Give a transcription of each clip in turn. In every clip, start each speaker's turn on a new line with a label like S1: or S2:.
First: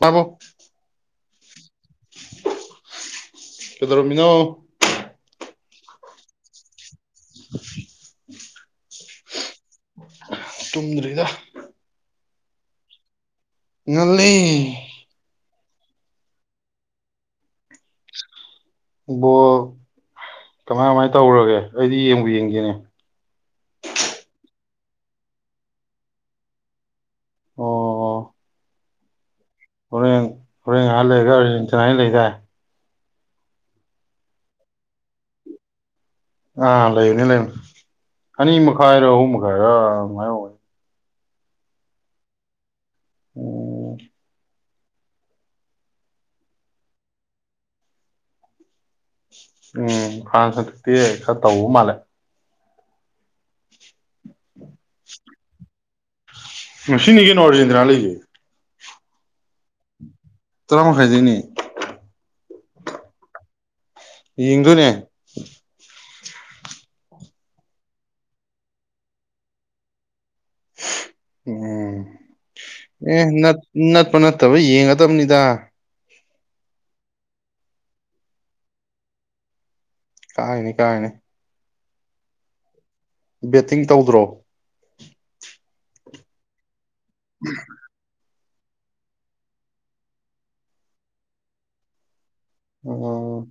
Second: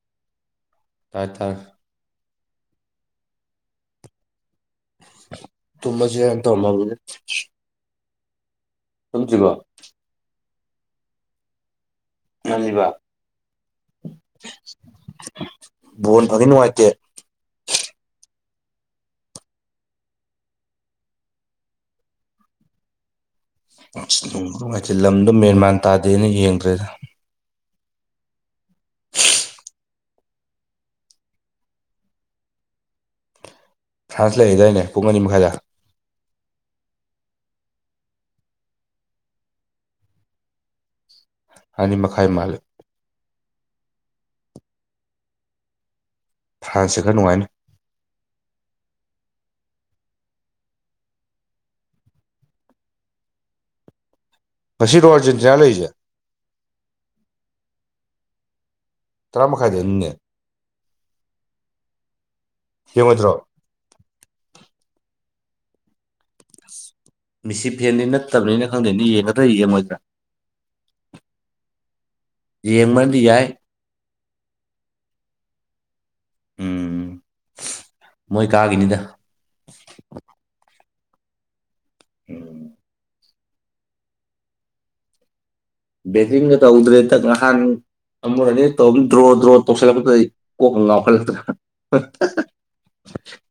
S1: ꯄꯕꯣ
S2: ꯇꯥꯏꯇꯥꯔ
S1: ꯀꯗ ꯔꯃꯤꯅꯥꯣ
S2: ꯇꯨꯝꯃꯁꯤꯖꯤ ꯇ ꯃꯥꯅꯦ
S1: ꯎ
S2: ꯊꯁꯤꯀꯣ
S1: ꯇꯨꯝꯗ꯭ꯔꯤꯗꯣ
S2: ꯉꯕ
S1: ꯉꯜꯂꯤ
S2: ꯕꯣꯟ ꯐꯗꯤ ꯅꯨꯡꯉꯥꯏꯇꯦ
S1: ꯕꯣ ꯀꯃꯥꯏ ꯀꯃꯥꯏꯅ ꯇꯧꯔꯒꯦ ꯑꯩꯗꯤ ꯌꯦꯡꯕ ꯌꯦꯡꯒꯦꯅꯦ
S2: ꯅꯨꯡꯉꯥꯏꯇꯦ ꯂꯝꯗꯣ ꯃꯦꯟꯃꯥꯟ ꯇꯥꯗꯦꯅ ꯌꯦꯡꯗ꯭ꯔꯦꯗ
S1: ꯑꯣ ꯍ ꯉꯍ ꯂꯩꯒ ꯏꯇꯅꯥ ꯂꯩꯒ
S2: ꯐ꯭ꯔꯥꯟꯁ ꯂꯩꯔꯤꯗꯥꯏꯅꯦ ꯄꯨꯡ ꯑꯅꯤ ꯃꯈꯥꯏꯗ
S1: ꯑꯥ ꯂꯩꯔꯅꯤ ꯂꯩꯅꯤ ꯑꯅꯤ ꯃꯈꯥꯏꯔꯣ ꯑꯍꯨꯝ ꯃꯈꯥꯏꯔꯣꯃꯥꯏꯅꯤ
S2: ꯑ ꯃꯈꯥꯏ ꯃꯥꯂ
S1: ꯎꯝ
S2: ꯐ꯭ꯔꯥꯟꯁꯁꯦ ꯈꯔ ꯅꯨꯡꯉꯥꯏꯅ
S1: ꯎꯝ ꯀꯥꯟ ꯁꯛꯇꯤꯦ ꯇꯧ ꯃꯥꯂꯦ
S2: ꯉꯁꯤꯔꯣ ꯑꯥꯔꯖꯦꯟꯇꯤꯅꯥ ꯂꯩꯔꯤꯁꯦ
S1: ꯁꯤꯅꯤꯒꯦ ꯑꯣꯗꯗ꯭ꯔ ꯂꯩ ꯎꯝ
S2: ꯇꯔ ꯃꯈ ꯍꯥꯏꯥꯏꯗꯦ
S1: ꯇꯔꯥ ꯑꯃ ꯈꯥꯏꯖꯅꯤ
S2: ꯌꯃꯗ꯭ꯔꯣ
S1: ꯌꯦꯗꯨꯨꯅꯦ
S2: ꯃꯤꯁꯤꯞ ꯐꯦꯟꯗꯤ ꯅꯠꯇꯕꯅꯤꯅ ꯈꯪꯗꯦꯅꯤ ꯌꯦꯡꯉꯗ꯭ꯔ ꯌꯦꯡꯉꯣꯏꯗ꯭ꯔꯥ
S1: ꯎꯝ
S2: ꯌꯦꯡꯕꯅꯗꯤ
S1: ꯑꯦ
S2: ꯌꯥꯏ
S1: ꯅꯠꯄ ꯅꯠꯇꯕ ꯌꯦꯡꯒꯗꯕꯅꯤꯗ
S2: ꯎꯝ ꯃꯣꯏ ꯀꯥꯒꯤꯅꯤꯗ
S1: ꯀꯥꯏꯅꯤ ꯀꯥꯏꯅꯤ
S2: ꯍꯝ
S1: ꯕꯦꯠꯇꯤꯡ ꯇꯧꯗ꯭ꯔꯣ
S2: ꯦꯁꯤꯒ ꯇꯧꯗ꯭ꯔꯦ ꯥꯟ ꯊꯨꯔꯅꯦ ꯇꯧꯝ ꯗ꯭ꯔꯣ ꯗ꯭ꯔꯣ ꯇꯧꯁꯤꯜꯂꯛꯄ ꯑꯩ ꯀꯣꯛ ꯂꯥꯎꯈꯠꯂꯛꯇ꯭ꯔ
S1: ꯑꯣ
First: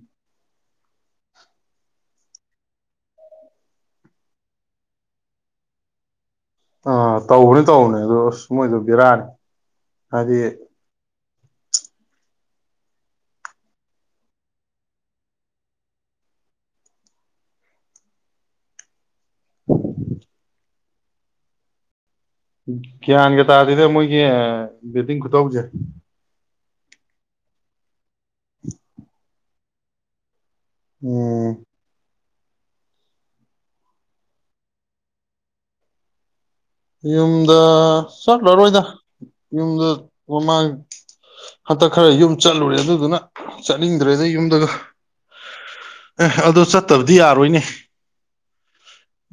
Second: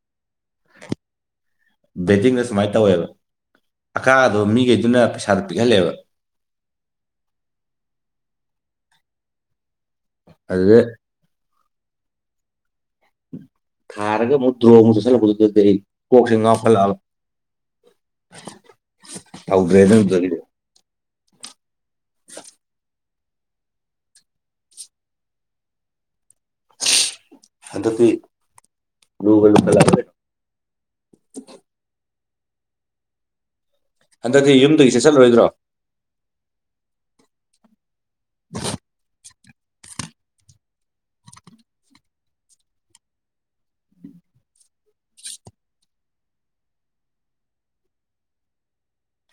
S2: ꯕꯦꯗꯤꯤꯡꯗ ꯁꯨꯃꯥꯏꯅ ꯇꯧꯋꯦꯕ ꯑꯀꯥꯗꯣ ꯃꯤꯈꯩꯗꯨꯅ ꯄꯩꯁꯥꯗꯣ ꯄꯤꯛꯍꯜꯂꯦꯕ
S1: ꯑꯥ ꯇꯧꯕꯅꯤ ꯇꯧꯕꯅꯦ ꯑꯗ ꯑꯁ ꯃꯣꯏꯗꯣ ꯕꯤꯔꯥꯅꯤ ꯑꯗ
S2: ꯑꯗꯨꯗ ꯊꯥꯔꯒ ꯃꯨꯠꯇ꯭ꯔꯣ ꯑꯃꯨꯛ ꯆꯠꯁꯜꯂꯛꯄꯗꯨꯗꯤ ꯑꯩ ꯀꯣꯛꯁꯤ ꯉꯥꯎ ꯍꯠꯂꯛꯑ ꯇꯧꯗ꯭ꯔꯦ ꯅꯗꯨꯗꯒꯤꯗꯤ
S1: ꯒ꯭ꯌꯥꯟꯒ ꯇꯥꯔꯤꯗ ꯃꯣꯏꯒꯤ ꯕꯦꯗꯤꯡ ꯈꯨꯇꯧꯁꯦ
S2: ꯑꯗꯗꯤ ꯨꯒꯜ ꯐꯂꯗꯦ
S1: ꯎꯝ
S2: ꯍꯟꯗꯛꯇꯤ ꯌꯨꯝꯗꯨꯒꯤ ꯆꯦꯠ ꯆꯜꯂꯣꯏꯗ꯭ꯔꯣ
S1: ꯌꯨꯝꯗ ꯆꯠꯂꯔꯣꯏꯗ ꯌꯨꯝꯗ ꯃꯃꯥꯡ ꯍꯟꯇꯛ ꯈꯔ ꯌꯨꯝ ꯆꯠꯂꯨꯔꯦ ꯑꯗꯨꯗꯨꯅ ꯆꯠꯅꯤꯡꯗ꯭ꯔꯦꯗꯩ ꯌꯨꯝꯗꯒ ꯑꯦ ꯑꯗꯨꯗꯣ ꯆꯠꯇꯕꯗꯤ ꯌꯥꯔꯣꯏꯅꯦ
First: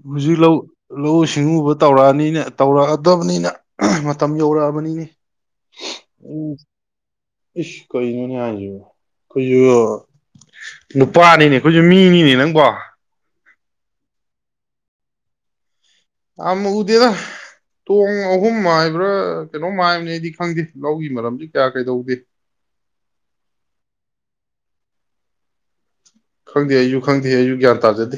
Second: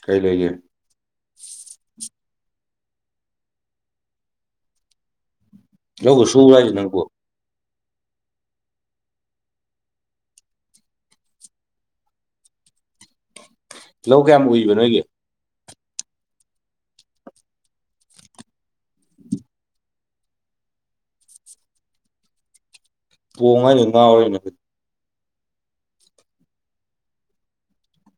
S2: ꯀꯩ
S1: ꯍꯧꯖꯤ ꯂ
S2: ꯂꯩꯒꯦ
S1: ꯂ ꯁꯤꯡꯎꯕ ꯇꯧꯔꯛꯑꯅꯤ ꯑꯩꯅ ꯇꯧꯔꯛꯑꯗꯕꯅꯤꯅ ꯃꯇꯝ ꯌꯧꯔꯛꯑꯕꯅꯤꯅꯦ
S2: ꯂꯧꯒ
S1: ꯎꯝ
S2: ꯁꯨꯕꯔꯣ ꯅꯪꯕꯣ
S1: ꯏꯁ ꯀꯩꯅꯣꯅꯦ ꯍꯥꯏꯁꯨ ꯑꯩꯈꯣꯏꯁꯨ ꯅꯨꯄꯥꯅꯤꯅꯦ ꯑꯩꯈꯣꯏꯁꯨ ꯃꯤꯅꯤꯅꯦ ꯅꯪꯕꯣ
S2: ꯂꯧ ꯀꯌꯥꯝ ꯎꯏꯕ ꯅꯣꯏꯒꯤ
S1: ꯌꯥꯝ ꯎꯗꯦꯗ ꯇꯣꯡ ꯑꯍꯨꯝ ꯍꯥꯏꯕ꯭ꯔꯥ ꯀꯩꯅꯣꯝ ꯍꯥꯏꯕꯅꯦ ꯑꯩꯗꯤ ꯈꯪꯗꯦ ꯂꯧꯒꯤ ꯃꯔꯝꯗꯤ ꯀꯌꯥ ꯀꯩꯗꯧꯗꯦ
S2: ꯇꯣꯡ ꯍꯥꯏꯖꯦ ꯉꯥꯎꯏꯅꯦ
S1: ꯈꯪꯗꯦ ꯑꯩꯁꯨꯨ ꯈꯪꯗꯦ ꯑꯩꯁꯨꯨ ꯒ꯭ꯌꯥꯟ ꯇꯥꯖꯗꯦ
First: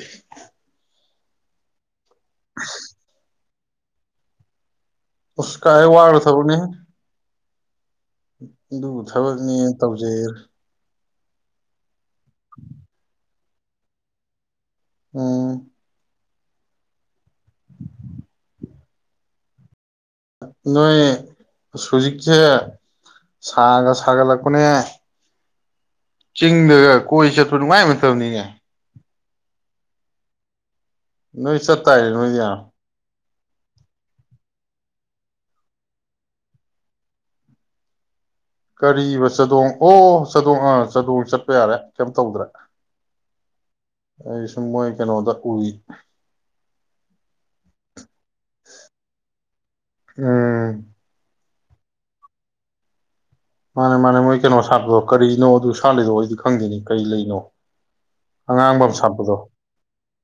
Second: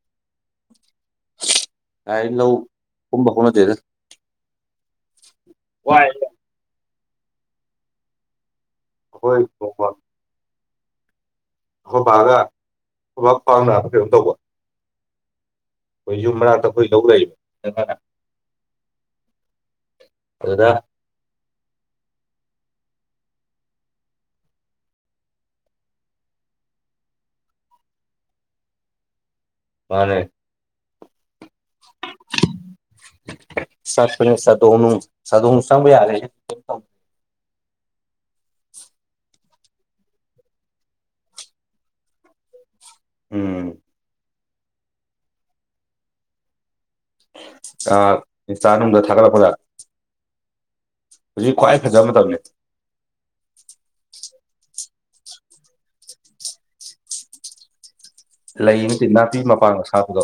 S2: [inaudible] ꯑ ꯂꯧ ꯀꯨꯝꯕ ꯍꯧꯅ ꯂꯩꯅ [unintelligible]
S1: ꯑꯁ ꯀꯥꯏꯗꯩꯩ ꯋꯥꯒꯔꯕ ꯊꯕꯛꯅꯦ ꯎꯝ ꯑꯗꯨꯕꯨ
S2: ꯑꯩꯈꯣꯏ
S1: ꯊꯕꯛꯅꯦ
S2: ꯅꯣꯡꯃ
S1: ꯇꯧꯖꯩ
S2: ꯑꯩ ꯈꯣꯏ ꯕꯥꯒꯥ ꯈꯋꯥꯡ ꯅꯥꯕꯔꯥ ꯀꯩꯅꯣ ꯇꯧꯕ
S1: ꯎꯝ
S2: ꯑꯩꯈꯣꯏ ꯌꯨꯝ ꯃꯅꯥꯛꯇ ꯑꯩꯈꯣꯏ ꯂꯧ ꯂꯩ
S1: ꯅꯣꯏ ꯑꯁ ꯍꯧꯨꯖꯤꯛꯁꯦ ꯁꯥꯒ ꯁꯥꯒꯠꯂꯛꯄꯅꯦ ꯆꯤꯡꯗꯒ ꯀꯣꯏ ꯆꯠꯄ ꯅꯨꯡꯉꯥꯏꯕ ꯃꯇꯝꯅꯤꯅꯦ
S2: ꯃꯥꯅꯦ
S1: ꯅꯣꯏ ꯆꯠꯇꯥꯏꯅꯦ ꯅꯣꯏꯗꯤ ꯌꯥꯝ
S2: ꯆꯠꯇꯣꯏꯅꯦ ꯆꯗꯣꯡꯅꯨꯡ ꯆꯗꯣꯡꯅꯨꯡ ꯆꯪꯕ ꯌꯥꯔꯦ
S1: ꯀꯔꯤꯕ ꯆꯥꯗꯣꯡ ꯑꯣ ꯆꯥꯗꯣꯡ ꯑꯥ ꯆꯥꯗꯣꯡ ꯆꯠꯄ ꯌꯥꯔꯦ ꯀꯩꯝ ꯇꯧꯗ꯭ꯔꯦ
S2: ꯎꯝ
S1: ꯑ ꯁꯨꯝ ꯃꯣꯏ ꯀꯩꯅꯣꯗ ꯎꯔꯤ
S2: ꯑ ꯏꯟꯁꯇꯥ ꯅꯨꯡꯗ ꯊꯥꯒꯠꯂꯛꯄꯗ
S1: ꯎꯝ
S2: ꯍꯧꯖꯤꯛ ꯈ꯭ꯋꯥꯏ ꯐꯖꯕ ꯃꯇꯝꯅꯤ
S1: ꯃꯥꯅꯦ ꯃꯥꯅꯦ ꯃꯣꯏ ꯀꯩꯅꯣ ꯁꯥꯠꯄꯗꯣ ꯀꯔꯤꯅꯣ ꯑꯗꯨ ꯁꯥꯥꯟꯠꯂꯤꯗꯣ ꯑꯩꯗꯤ ꯈꯪꯗꯦꯅꯤ ꯀꯔꯤ ꯂꯩꯅꯣ ꯑꯉꯥꯡꯕ ꯑꯃ
S2: ꯂꯩꯃꯗꯤ
S1: ꯁꯥꯠꯄꯗꯣ
S2: ꯅꯥꯄꯤ ꯃꯄꯥꯟꯒ ꯁꯥꯇꯄꯗꯣ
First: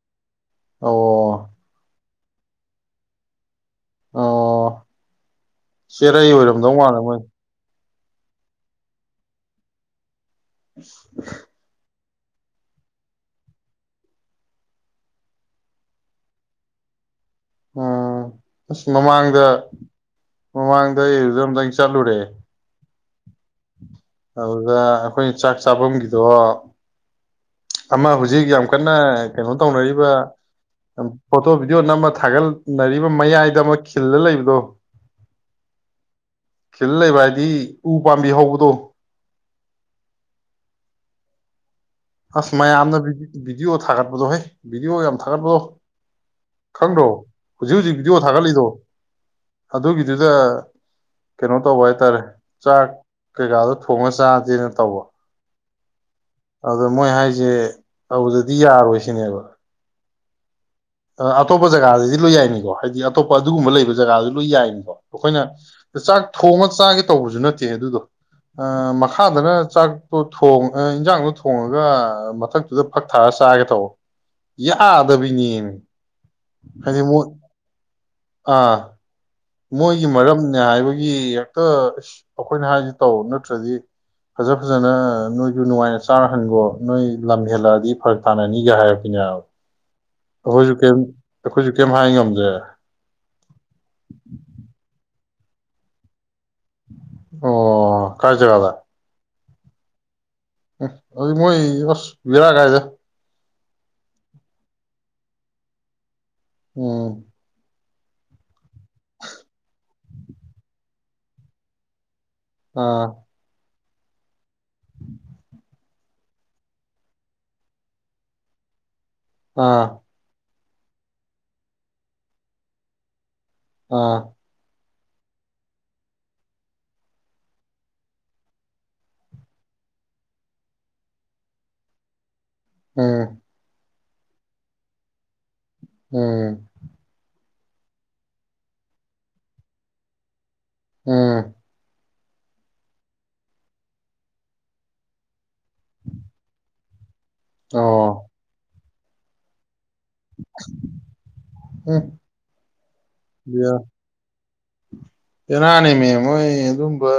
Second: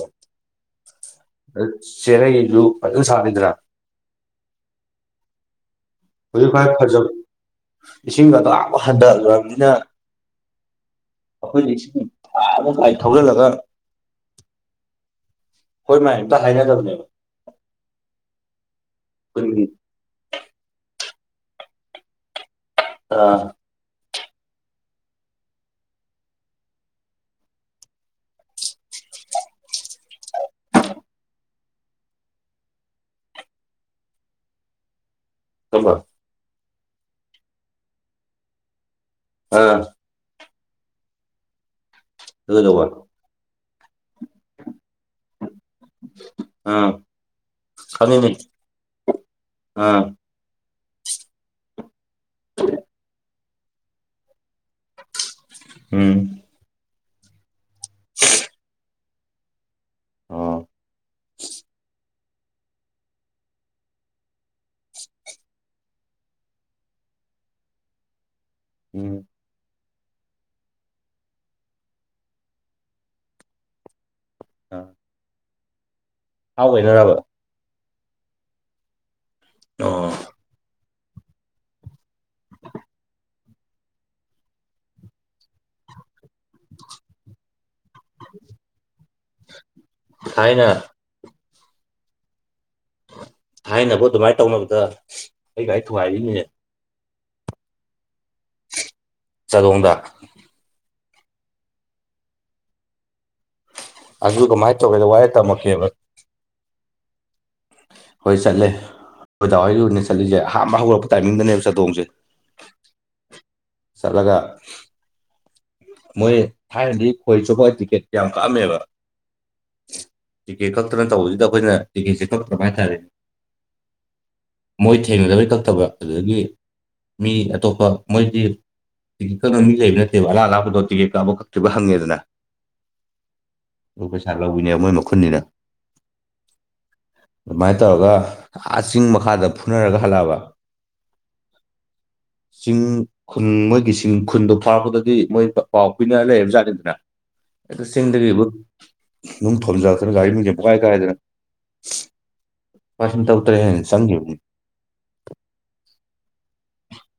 S1: ꯑꯣ
S2: ꯆꯦꯔꯩ ꯏꯗꯨ ꯐꯖꯅ ꯁꯥꯥꯠꯂꯤꯗꯅꯥ
S1: ꯑꯣ ꯆꯦꯔꯩ
S2: ꯍꯧꯖꯤꯛ ꯈ꯭ꯋꯥꯏ
S1: ꯑꯣꯏꯔꯝꯗꯧ ꯃꯥꯜꯂꯦ
S2: ꯐꯖꯕ
S1: ꯃꯣꯏꯗꯣ
S2: ꯏꯁꯤꯡ ꯑꯗꯨꯛ ꯌꯥꯝ ꯍꯟꯊꯒꯔꯕꯅꯤꯅ ꯑꯈꯣꯏꯁꯤ ꯊꯧꯕꯂ ꯂꯒ ꯍꯣꯏ ꯃꯥ ꯑꯝꯇ ꯍꯥꯏꯅꯗꯕꯅꯦꯕ
S1: ꯎꯝ ꯑꯁ ꯃꯃꯥꯡꯗ
S2: ꯈꯨꯟꯒꯤ
S1: ꯃꯃꯥꯡꯗ ꯀꯖꯝ ꯊ ꯆꯜꯂꯨ ꯔꯦ
S2: ꯑꯥ
S1: ꯑꯗꯨꯗ ꯑꯩꯈꯣꯏꯅ ꯆꯥꯛ ꯆꯥꯐꯝꯒꯤꯗꯣ ꯑꯃ ꯍꯧꯖꯤꯛ ꯌꯥꯝ ꯀꯟꯅ ꯀꯩꯅꯣ ꯇꯧꯅꯔꯤꯕ ꯐꯣꯇꯣ ꯚꯤꯗꯤꯑꯣ ꯅꯝꯃ ꯊꯥꯒꯠꯅꯔꯤꯕ ꯃꯌꯥꯏꯗ ꯑꯃ ꯈꯤꯜꯗ ꯂꯩꯕꯗꯣ
S2: ꯊꯃ
S1: ꯈꯤꯜ ꯂꯩꯕ ꯍꯥꯏꯗꯤ ꯎ ꯄꯥꯝꯕꯤ ꯍꯧꯕꯗꯣ
S2: ꯑꯥ
S1: ꯍꯁ ꯃꯥꯏ
S2: ꯑꯗꯨꯗꯧꯕ
S1: ꯑꯗ ꯑꯣ ꯊꯥꯒꯠ ꯗꯣ ꯍꯣꯏ ꯚꯤꯗꯤꯑꯣ ꯌꯥꯝ ꯊꯥꯒꯠꯄꯗꯣ
S2: ꯑꯥ
S1: ꯈꯪꯗ꯭ꯔꯣ ꯍꯧꯖꯤꯛ ꯍꯧꯖꯤꯛ ꯚꯤꯗꯤꯑꯣ
S2: ꯈꯪꯉꯤꯅꯦ
S1: ꯊꯥꯒꯠꯂꯤꯗꯣ
S2: ꯑꯥ
S1: ꯑꯗꯨꯒꯤꯗꯨꯗ ꯀꯩꯅꯣ ꯇꯧꯕ ꯍꯥꯏꯇꯥꯔꯦ ꯆꯥꯛ ꯀꯩꯀꯥꯗꯣ ꯊꯣꯡꯉ ꯆꯥꯗꯦꯅ ꯇꯧꯕ
S2: ꯎꯝ
S1: ꯑꯗ ꯃꯣꯏ ꯍꯥꯏꯁꯦ ꯑꯗꯨꯗꯤ ꯌꯥꯔꯣꯏꯁ ꯊꯅꯦꯕ
S2: ꯑꯥ
S1: ꯑꯇꯣꯞꯄ ꯖꯒꯥꯗꯗꯤ ꯂꯣꯏ ꯌꯥꯏꯅꯤꯀꯣ ꯍꯥꯏꯗꯤ ꯑꯇꯣꯞꯄ ꯑꯗꯨꯒꯨꯝꯕ ꯂꯩꯕ ꯖꯒꯥꯗꯨ ꯂꯣꯏ ꯌꯥꯏꯅꯤꯀꯣ ꯑꯩꯈꯣꯏꯅ ꯆꯥꯛ ꯊꯣꯡꯉ ꯆꯥꯒꯦ ꯇꯧꯕꯁꯨ ꯅꯠꯇꯦ ꯑꯗꯨꯗꯣ
S2: ꯎꯝ
S1: ꯃꯈꯥꯗꯅ ꯆꯥꯛ ꯊꯣꯡ ꯏꯟꯖꯥꯡꯗꯣ ꯊꯣꯡꯉꯒ ꯃꯊꯛꯇꯨꯗ ꯐꯛ ꯊꯥꯔ ꯆꯥꯒꯦ ꯇꯧ ꯌꯥ ꯑꯥꯗꯕꯤꯅꯤꯟ
S2: ꯍꯥꯎꯅꯔꯕ
S1: ꯑꯥ ꯃꯣꯏꯒꯤ ꯃꯔꯝꯅꯦ ꯍꯥꯏꯕꯒꯤ ꯑꯩꯒꯤ ꯍꯦꯛꯇ ꯑꯁ ꯑꯩꯈꯣꯏꯅ ꯍꯥꯏꯔꯤꯁꯤ ꯇꯧ ꯅꯠꯇ꯭ꯔꯗꯤ ꯐꯖ ꯐꯖꯅ ꯅꯣꯏꯒꯤ ꯅꯨꯡꯉꯥꯏꯅ ꯆꯥꯔꯍꯟꯈꯣ ꯅꯣꯏ ꯂꯝ ꯍꯦꯜꯂꯛꯑꯗꯤ ꯐꯔꯛ ꯇꯥꯅꯅꯤꯒ ꯍꯥꯏꯔ ꯄꯖꯎ ꯍꯧ
S2: ꯊꯥꯏꯅ
S1: ꯆꯨꯀꯦ ꯑꯩꯈꯣꯏꯁꯨ ꯀꯩꯝ ꯍꯥꯏ ꯉꯝꯗꯦ
S2: ꯊꯥꯏꯅꯕ ꯑꯗꯨꯃꯥꯏꯅ ꯇꯧꯅꯕꯗ ꯑꯩꯒꯥꯏ ꯊꯨꯒꯥꯏꯔꯤꯅꯤꯅꯦ
S1: ꯑꯣ ꯀꯥꯏꯆꯔꯗ
S2: ꯆꯗꯗ
S1: ꯎꯝ ꯑꯗꯨ ꯃꯣꯏ ꯌꯁ ꯕꯤꯔꯥ ꯀꯥꯏꯗꯦ
S2: ꯑꯗꯨ ꯀꯃꯥꯏꯅ ꯇꯧꯒꯦꯗ ꯋꯥꯏ ꯇꯝꯃꯛꯀꯦꯕ
S1: ꯎꯝ
S2: ꯍꯣꯏ ꯆꯠꯂꯦ ꯣꯏꯗꯥꯋꯥꯏꯔ ꯑꯣꯏꯅ ꯆꯠꯂꯤꯁꯦ ꯑꯍꯥꯟꯕ ꯍꯧꯒꯔꯛꯄ ꯇꯥꯏꯃꯤꯡꯗꯅꯦꯕ ꯆꯥꯗꯣꯡꯁꯦ
S1: ꯑꯥ
S2: ꯆꯠꯂꯒ ꯃꯣꯏ ꯊꯥꯏꯅꯗꯤ ꯈꯣꯏ ꯆꯨꯞꯄ ꯇꯤꯛꯀꯦꯠ ꯌꯥꯝ ꯀꯛꯑꯝꯃꯦꯕ
S1: ꯑꯥ
S2: ꯇꯤꯛꯀꯦꯠ ꯈꯛꯇꯅ ꯇꯧꯕꯁꯤꯗ ꯑꯩꯈꯣꯏꯅ ꯇꯤꯛꯀꯦꯠꯁꯦ ꯀꯛꯇꯕ ꯍꯥꯏꯇꯥꯔꯦ
S1: ꯑꯥ
S2: ꯃꯣꯏ ꯊꯦꯡꯅꯗꯕꯩ ꯀꯛꯇꯕ ꯑꯗꯨꯗꯒꯤ ꯃꯤ ꯑꯇꯣꯞꯄ ꯃꯣꯏꯗꯤ ꯀꯛꯅꯕ ꯃꯤ ꯂꯩꯕ ꯅꯠꯇꯦꯕ ꯑꯔꯥꯞ ꯑꯔꯥꯞꯄꯗ ꯣꯇꯤꯒꯤ ꯀꯥꯕ ꯀꯛꯇ꯭ꯔꯤꯕ ꯍꯪꯉꯤꯗꯅ
S1: ꯎꯝ
S2: ꯂꯣꯏ ꯄꯩꯁꯥ ꯂꯧꯕꯤꯅꯦ ꯃꯣꯏ ꯃꯈꯨꯟꯅꯤꯅ
S1: ꯎꯝ
S2: ꯑꯗꯨꯃꯥꯏꯅ ꯇꯧꯔꯒ ꯑꯥ ꯆꯤꯡ ꯃꯈꯥꯗ ꯐꯨꯅꯔꯒ ꯍꯜꯂꯛꯑꯕ
S1: ꯎꯝ
S2: ꯆꯤꯡ ꯈꯨꯟ ꯃꯣꯏꯒꯤ ꯆꯤꯡ ꯈꯨꯟꯗꯣ ꯐꯥꯕꯗꯒꯤ ꯃꯣꯏ ꯄꯥꯎ ꯄꯤꯅ ꯂꯩꯔꯕ ꯖꯥꯠꯅꯤꯗꯅ ꯑꯩ
S1: ꯑꯣ
S2: ꯁꯤꯁꯤꯡꯗꯒꯕꯨ ꯑꯗꯨꯝ ꯊꯣꯣꯟꯖ ꯒꯥꯔꯤ ꯌꯦꯦꯄ ꯀꯥꯏ ꯀꯥꯏꯗꯔ
S1: ꯎꯝ
S2: ꯄꯥꯁꯟ ꯇ ꯎꯔ ꯍ ꯁꯥꯡꯒꯦ
S1: ꯅꯣꯏ ꯑꯗꯨꯝꯕ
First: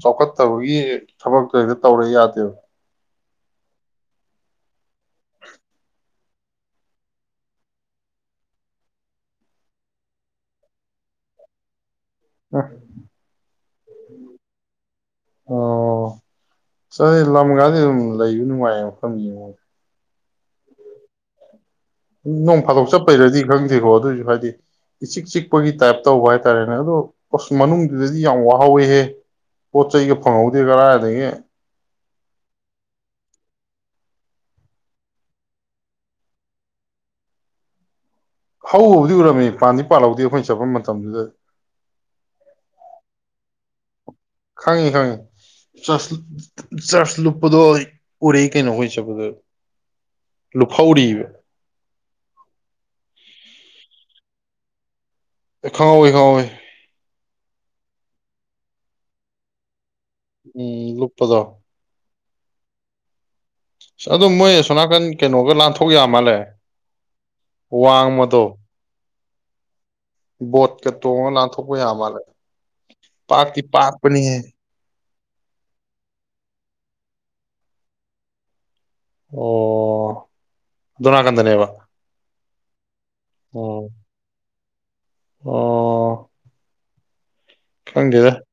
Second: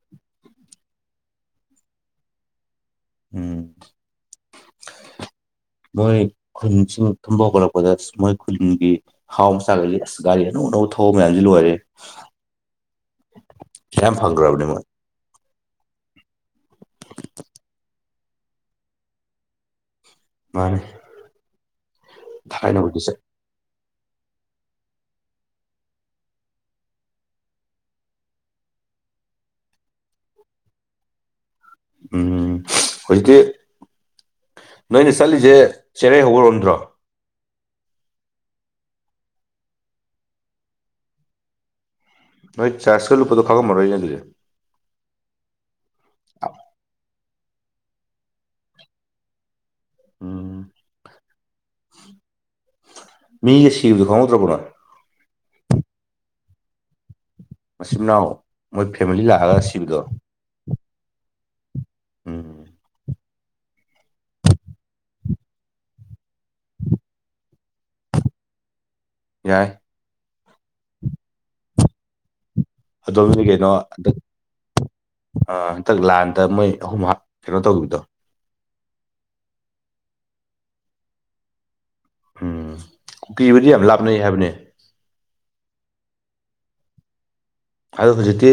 S1: ꯆꯥꯎꯈꯠꯇꯕꯒꯤ ꯊꯕꯛꯇꯗ ꯇꯧꯔ ꯌꯥꯗꯦꯕ
S2: ꯎꯝ ꯃꯣꯏ ꯈꯨꯟꯁꯤꯡ ꯊꯨꯝꯕ ꯍꯧꯒꯠꯂꯛꯄꯗ ꯑꯁ ꯃꯣꯏ ꯈꯨꯟꯒꯤ ꯍꯥꯎ ꯃꯆꯥꯒ ꯑꯁ ꯒꯥꯔꯤ ꯑꯅꯧ ꯑꯅꯧꯕ ꯊꯑꯣꯧꯕ ꯃꯌꯥꯝꯁꯤ ꯂꯣꯏꯔꯦ ꯄꯩꯁꯥ ꯌꯥꯝ ꯐꯪꯈ꯭ꯔꯕꯅꯦ ꯃꯣꯏ
S1: ꯑꯣ ꯆ ꯂꯝꯒꯗ ꯂꯩꯕ ꯅꯨꯡꯉꯥꯏꯌꯦ ꯃꯐꯝꯅꯤꯉꯣꯟ
S2: ꯃꯥꯅꯦ
S1: ꯅꯣꯡ ꯐꯥꯗꯣꯛ
S2: ꯊꯥꯏꯅꯕꯨꯗꯤ ꯆꯠ
S1: ꯆꯠꯄꯩꯔꯗꯤ ꯈꯪꯗꯦ ꯈꯣ ꯑꯗꯨꯑꯣꯏꯁꯨ ꯍꯥꯏꯗꯤ ꯏꯆꯤꯛ ꯆꯤꯛꯄꯒꯤ ꯇꯥꯏꯞꯇ ꯇꯧꯕ ꯍꯥꯏꯇꯥꯔꯦꯅꯦ ꯑꯗꯣ ꯑꯁ ꯃꯅꯨꯡꯗꯨꯗꯗꯤ ꯌꯥꯝ ꯋꯥꯍꯧꯤꯍꯦ ꯄꯣꯠ ꯆꯩꯒ ꯐꯪꯍꯧꯗꯦ ꯀꯔꯥ ꯑꯗꯒꯤ
S2: ꯎꯝ ꯍꯧꯖꯤꯛꯇꯤ ꯅꯣꯏꯅ ꯆꯠꯂꯤꯁꯦ ꯆꯦꯔꯩ ꯍꯧꯧꯕꯔꯣꯝꯗ꯭ꯔꯣ
S1: ꯍꯧꯕꯨꯗꯤ ꯎꯔꯝꯃꯤ ꯄꯥꯟꯗꯤ ꯄꯥꯜꯍꯧꯗꯦ ꯑꯩꯈꯣꯏꯅ ꯆꯠꯄ ꯃꯇꯝꯗꯨꯗ
S2: ꯅꯣꯏ ꯆꯥꯔꯖꯀ ꯂꯨꯄꯥꯗꯣ ꯈꯥꯉꯝꯃꯣ ꯑꯩꯅꯦ ꯑꯗꯨꯗꯤ
S1: ꯈꯪꯉꯤ ꯈꯪꯉꯤ ꯆꯠꯁ ꯆꯠꯁ ꯂꯨꯞ ꯗꯨꯣ ꯎꯔ ꯀꯩꯩꯅꯍꯣꯏ ꯆ ꯀꯗꯨ
S2: ꯎꯝ
S1: ꯂꯨꯈ ꯎꯔꯤꯕ
S2: ꯃꯤꯒ ꯁꯤꯕꯗꯨ ꯈꯪꯉꯗ꯭ꯔꯣ ꯄꯨꯅ
S1: ꯈꯑꯣꯣꯏ ꯈꯥꯑꯣ
S2: ꯃꯆꯤꯟ ꯃꯅꯥꯎ ꯃꯣꯏ ꯐꯦꯃꯤꯂꯤ ꯂꯥꯛꯑꯒ ꯁꯤꯕꯗꯣ
S1: ꯎꯝ ꯂꯨꯄꯗ
S2: ꯎꯝ
S1: ꯑꯁ ꯑꯗꯨ ꯃꯣꯏ ꯁꯣꯅꯥꯀꯟ ꯀꯩꯅꯣꯒ ꯂꯥꯟꯊꯣꯛ ꯌꯥꯝ ꯃꯥꯜꯂꯦ ꯋꯥꯡꯃꯗꯣ
S2: ꯌꯥꯏ
S1: ꯕꯣꯠꯀ ꯇꯣꯡꯉ ꯂꯥꯟꯊꯣꯛꯄ ꯌꯥ ꯃꯥꯜꯂꯦ
S2: ꯑꯗꯨꯣꯝꯗꯤ
S1: ꯄꯥꯛꯇꯤ
S2: ꯀꯩꯅꯣꯗ
S1: ꯄꯥꯛꯄꯅꯤꯍꯦ
S2: ꯍꯟꯇꯛ ꯂꯥꯟꯗ ꯃꯣꯏ ꯑꯍꯨꯝ ꯀꯩꯅꯣ ꯇꯧꯈꯤꯕꯗꯣ
S1: ꯑꯣ ꯑꯗꯨꯨꯅꯥ ꯀꯟꯗꯅꯦꯕ
S2: ꯎꯝ ꯄꯤꯕꯗꯤ ꯌꯥꯝ ꯂꯥꯞꯅꯩ ꯍꯥꯏꯕꯅꯦ
S1: ꯑꯣ ꯈꯪꯗꯦꯗ
S2: ꯑꯖꯖꯤꯇꯤ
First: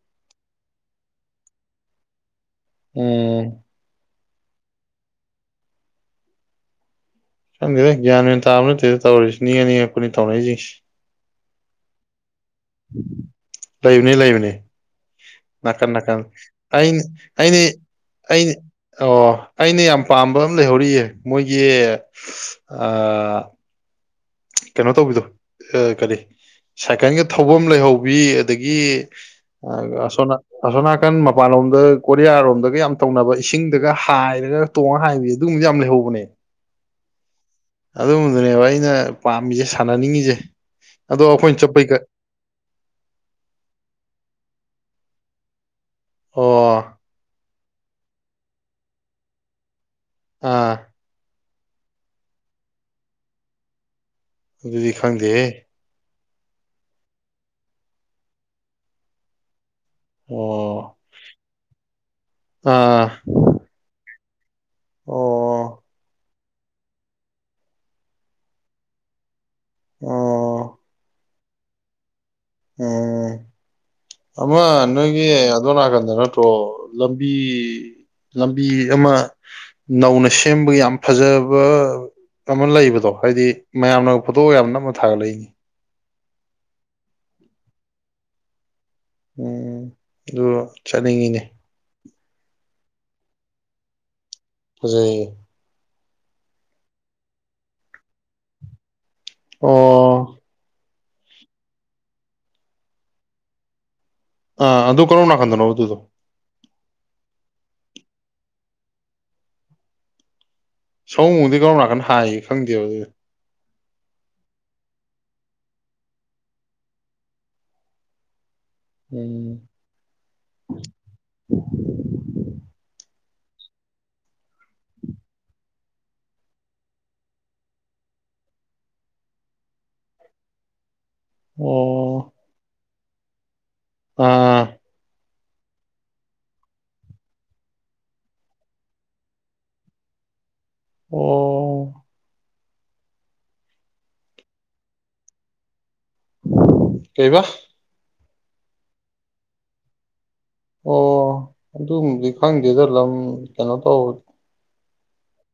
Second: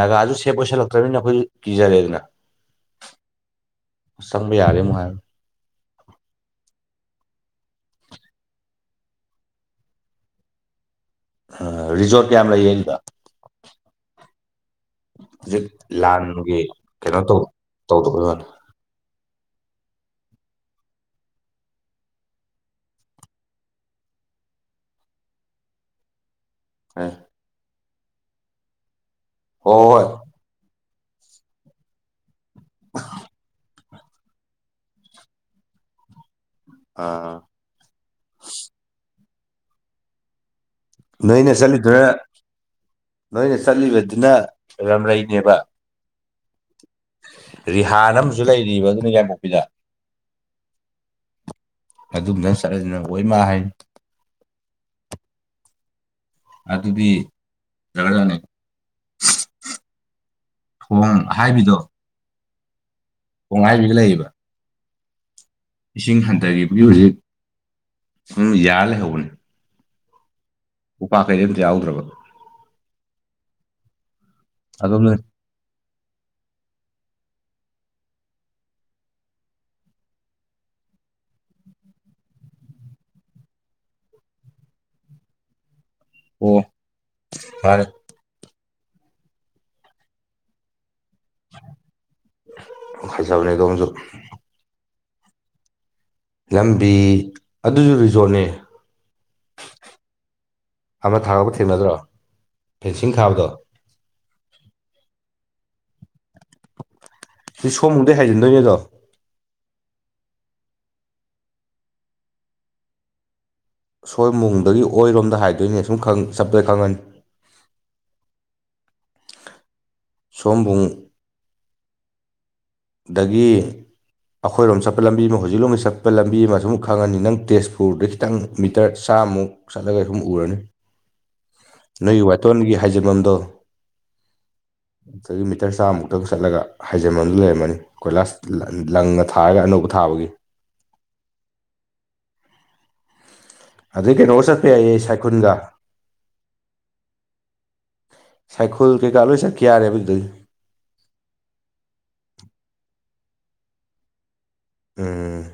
S2: ꯅꯥꯒꯥꯗꯨ ꯁꯦ ꯄꯣꯏꯁꯜꯂꯛꯇ꯭ꯔꯕꯅꯤꯅ ꯑꯩꯈꯣꯏ ꯀꯤꯖꯔꯦꯗꯅ
S1: ꯎꯝ
S2: ꯁꯝꯕꯤ ꯌꯥꯔꯦ ꯃꯨꯔ
S1: ꯈꯪꯗꯦꯗꯦ ꯒ꯭ꯌꯥꯟ ꯃ ꯑꯣꯏꯅꯦꯟ ꯇꯥꯕ ꯅꯠꯇꯦꯗ ꯇꯧꯔꯔꯤꯁꯤ ꯅꯤꯡ ꯑꯅꯤꯉꯛꯀꯣꯏꯅꯤ ꯇꯧꯅꯛꯏꯁꯤꯡꯁꯤꯦ
S2: ꯔꯤꯖꯣꯔꯠ ꯀꯌꯥꯝ ꯂꯩꯌꯦ ꯑꯗꯨꯗ
S1: ꯂꯩꯕꯅꯤ ꯂꯩꯕꯅꯤ
S2: ꯍꯧꯖꯤꯛ
S1: ꯅꯥꯀꯟ ꯅꯥꯀꯟ
S2: ꯂꯥꯟꯒꯤ
S1: ꯑꯩꯅ
S2: ꯀꯩꯅꯣ ꯇꯧ
S1: ꯑꯩꯅ
S2: ꯇꯧꯗꯕꯩ
S1: ꯑꯩꯅ ꯑꯣ ꯑꯩꯅ ꯌꯥꯝ ꯄꯥꯝꯕ ꯑꯃ ꯂꯩꯍꯧꯔꯤꯌꯦ ꯃꯣꯏꯒꯤ ꯑ ꯀꯩꯅꯣ ꯇꯧꯕꯤꯗꯣ ꯀꯔꯤ
S2: ꯋꯥꯅꯤ
S1: ꯁꯥꯏꯀꯜꯒꯤ ꯊꯧꯐꯝ ꯂꯩꯍꯧꯕ ꯀꯏꯤ ꯑꯗꯒꯤ ꯑ
S2: ꯍꯣꯏ ꯍꯣꯏ
S1: ꯑꯁꯅꯥ ꯑꯁꯣꯅꯥ ꯃꯄꯥꯟ ꯑꯣꯏ ꯀꯔꯤꯌꯥ ꯒ ꯌꯥꯝ ꯇꯧꯅꯕ ꯏꯁꯤꯡ ꯑꯗꯨꯒ ꯍꯥꯏꯔꯒ ꯇꯣꯡꯉꯒ ꯍꯥꯏꯕꯁ ꯑꯗꯨꯒꯨꯝꯕꯁ ꯌꯥꯝ ꯂꯩꯍꯧꯕꯅꯦ
S2: ꯑꯥ
S1: ꯑꯗꯨꯨꯝꯕꯗꯨꯅꯦꯕ ꯑꯩꯅ ꯄꯥꯝꯃꯤꯁꯦ ꯁꯥꯟꯅꯅꯤꯡꯉꯤꯁꯦ ꯑꯗꯣ
S2: ꯅꯣꯏꯅ
S1: ꯑꯩꯈꯣꯏꯅ ꯆꯠꯄꯩ ꯀ
S2: ꯆꯠꯂꯤꯗꯨꯅ ꯅꯣꯏꯅ ꯆꯠꯂꯤꯕꯗꯨꯅ ꯔꯝꯔꯩꯅꯦꯕ
S1: ꯑꯣ
S2: ꯔꯤꯍꯥꯟ ꯑꯃꯁꯨ ꯂꯩꯔꯤꯕ ꯑꯗꯨꯅ ꯌꯥꯏꯉꯪꯄꯣꯛꯄꯤꯗ
S1: ꯑꯥ
S2: ꯑꯗꯨꯝ ꯅꯪ ꯆꯠꯂꯗꯤ ꯅꯪ ꯑꯣꯏꯃꯥ ꯍꯥꯏꯅꯤ
S1: ꯑꯗꯨꯗꯤ ꯈꯪꯗꯦꯍꯦ
S2: ꯑꯗꯨꯗꯤ ꯆꯜꯂꯒꯅꯤ
S1: ꯑꯣ
S2: ꯊꯣꯡ ꯍꯥꯏꯕꯤꯗꯣ
S1: ꯑꯥ
S2: ꯊꯣꯡ ꯍꯥꯏꯕꯤꯒ ꯂꯩꯌꯦꯕ
S1: ꯑꯣ
S2: ꯏꯁꯤꯡ ꯍꯟꯊꯔꯤꯕꯅꯤ ꯍꯧꯖꯤꯛ [unintelligible] ꯌꯥꯟ ꯂꯩꯍꯧꯕꯅꯤ
S1: ꯑꯣ
S2: ꯎꯄꯥꯛ ꯀꯩꯗꯤ ꯑꯝꯇ ꯌꯥꯎꯗ꯭ꯔꯕ
S1: ꯑꯣ ꯑꯃ
S2: ꯑꯗꯣꯝꯅ
S1: ꯅꯣꯏꯒꯤ ꯑꯗꯣ ꯅꯥꯀꯟ ꯅꯠꯇ꯭ꯔꯣ ꯂꯝꯕꯤ ꯂꯝꯕꯤ ꯑꯃ ꯅꯧꯅ ꯁꯦꯝꯕꯒꯤ ꯌꯥꯝ ꯐꯖꯕ ꯑꯃ ꯂꯩꯕꯗꯣ ꯍꯥꯏꯗꯤ ꯃꯌꯥꯝꯅꯒ ꯐꯣꯇꯣꯒ ꯌꯥꯝ ꯅꯝꯃ ꯊꯥꯒꯠꯂꯛꯏꯅꯦ
S2: ꯑꯣ ꯐꯔꯦ
S1: ꯎꯝ ꯑꯗꯣ ꯆꯠꯅꯤꯡꯉꯤꯅꯦ
S2: ꯐꯖꯕꯅꯦ ꯑꯗꯨꯝꯖꯨ
S1: ꯐꯖꯩꯌꯦ
S2: ꯂꯝꯕꯤ ꯑꯗꯨꯖꯨ ꯔꯤꯖꯣꯔꯠꯅꯦ
S1: ꯑꯣ
S2: ꯑꯃ ꯊꯥꯕ ꯊꯦꯡꯅꯗ꯭ꯔꯣ ꯐꯦꯟꯁꯤꯡ ꯊꯥꯕꯗꯣ
S1: ꯑ ꯑꯗꯨ ꯀꯔꯣꯝ ꯅꯥꯀꯟꯗꯅꯣ ꯑꯗꯨꯗꯣ
S2: ꯁꯤ ꯁꯑꯣꯝꯕꯨꯡꯗꯩ ꯍꯥꯏꯖꯤꯟꯗꯨꯏꯅꯦ ꯑꯗꯣ
S1: ꯁꯑꯣꯝꯕꯨꯡꯗꯩꯩ ꯀꯔꯣꯝ ꯅꯥꯀꯟ ꯍꯥꯏꯒꯦ ꯈꯪꯗꯦꯕ ꯑꯗꯨꯗꯣ
S2: ꯁꯑꯣꯝꯕꯨꯡ ꯗꯒꯤ ꯑꯣꯏꯔꯣꯝꯗ ꯍꯥꯏꯗꯨꯏꯅꯦ ꯁꯨꯝ ꯈꯪ ꯆꯠꯄꯗ ꯈꯪꯉꯅꯤ
S1: ꯎꯝ
S2: ꯁꯑꯣꯝꯕꯨꯡ ꯗꯒꯤ ꯑꯈꯣꯏꯔꯣꯝ ꯆꯠꯄ ꯂꯝꯕꯤ ꯑꯃ ꯍꯧꯖꯤꯛ ꯂꯣꯝꯒꯤ ꯆꯠꯄꯗ ꯂꯝꯕꯤ ꯑꯃ ꯁꯨꯝ ꯈꯪꯉꯅꯤ ꯅꯪ ꯇꯦꯖꯄꯨꯔꯗ ꯈꯤꯇꯪ ꯃꯤꯇꯔ ꯆꯥꯝꯃꯨꯛ ꯆꯠꯂꯒ ꯁꯨꯝ ꯎꯔꯅꯤ ꯅꯣꯏ
S1: ꯑꯣ
S2: ꯋꯥꯇꯣꯟꯒꯤ ꯍꯥꯏꯖꯕꯝꯗꯣ
S1: ꯑꯥ
S2: ꯍꯧꯖꯤꯛꯃꯤꯇꯔ ꯆꯥꯝꯃꯨꯛꯇꯪ ꯆꯠꯂꯒ ꯍꯥꯏꯖꯃꯟꯗꯨ ꯂꯩꯔꯝꯃꯅꯤ ꯀꯣꯏꯂꯥꯁ ꯂ ꯂꯪꯅ ꯊꯥꯔꯒ ꯑꯅꯧꯕ ꯊꯥꯕꯒꯤ
S1: ꯑꯣ
S2: ꯑꯗꯨꯏ ꯀꯩꯅꯣꯒ ꯆꯠꯄ ꯌꯥꯏꯌꯦ ꯁꯥꯏꯀꯨꯟꯗ
S1: ꯀꯩꯕꯥ
S2: ꯁꯥꯏꯈꯨꯜ ꯀꯩꯀꯥꯛ ꯂꯣꯏ ꯆꯠꯈꯤ ꯌꯥꯔꯦꯕ ꯑꯗꯨꯗꯒꯤ
S1: ꯑꯣ ꯑꯗꯨꯝꯗꯤ ꯈꯪꯗꯦꯗ ꯂꯝ ꯀꯩꯅꯣ ꯇꯧꯕ
S2: ꯎꯝ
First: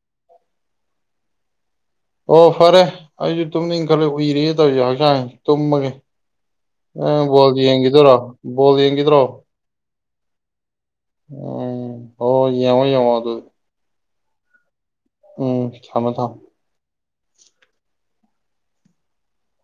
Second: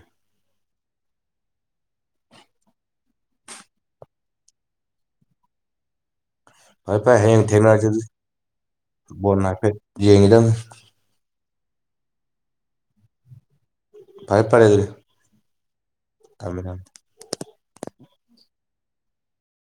S1: ꯑꯣ ꯐꯔꯦ ꯑꯩꯖꯨ ꯇꯨꯝꯅꯤꯡ ꯈꯂ ꯎꯏꯔꯤꯌꯦꯦ ꯇꯧꯁ ꯍꯛꯆꯥꯡ ꯇꯨꯝꯃꯒꯦ
S2: ꯐꯔꯦ
S1: ꯑ
S2: ꯐꯔꯦ ꯍꯌꯦꯡ
S1: ꯕꯣꯜ
S2: ꯊꯦꯡꯅꯔꯁꯤ
S1: ꯌꯦꯡꯒꯤꯗꯔꯣ ꯕꯣꯜ ꯌꯦꯡꯒꯗ꯭ꯔꯣ
S2: ꯌꯦꯉꯗꯝ
S1: ꯎꯝ ꯍ ꯌꯦꯉꯣ ꯌꯦꯉꯣ ꯑꯗꯨ
S2: ꯐꯔꯦ ꯐꯔꯦ ꯑꯗꯨꯗꯤ
S1: ꯎꯝ ꯀꯃ ꯊꯝ
S2: ꯊꯝꯃꯦ ꯊꯝꯃꯦ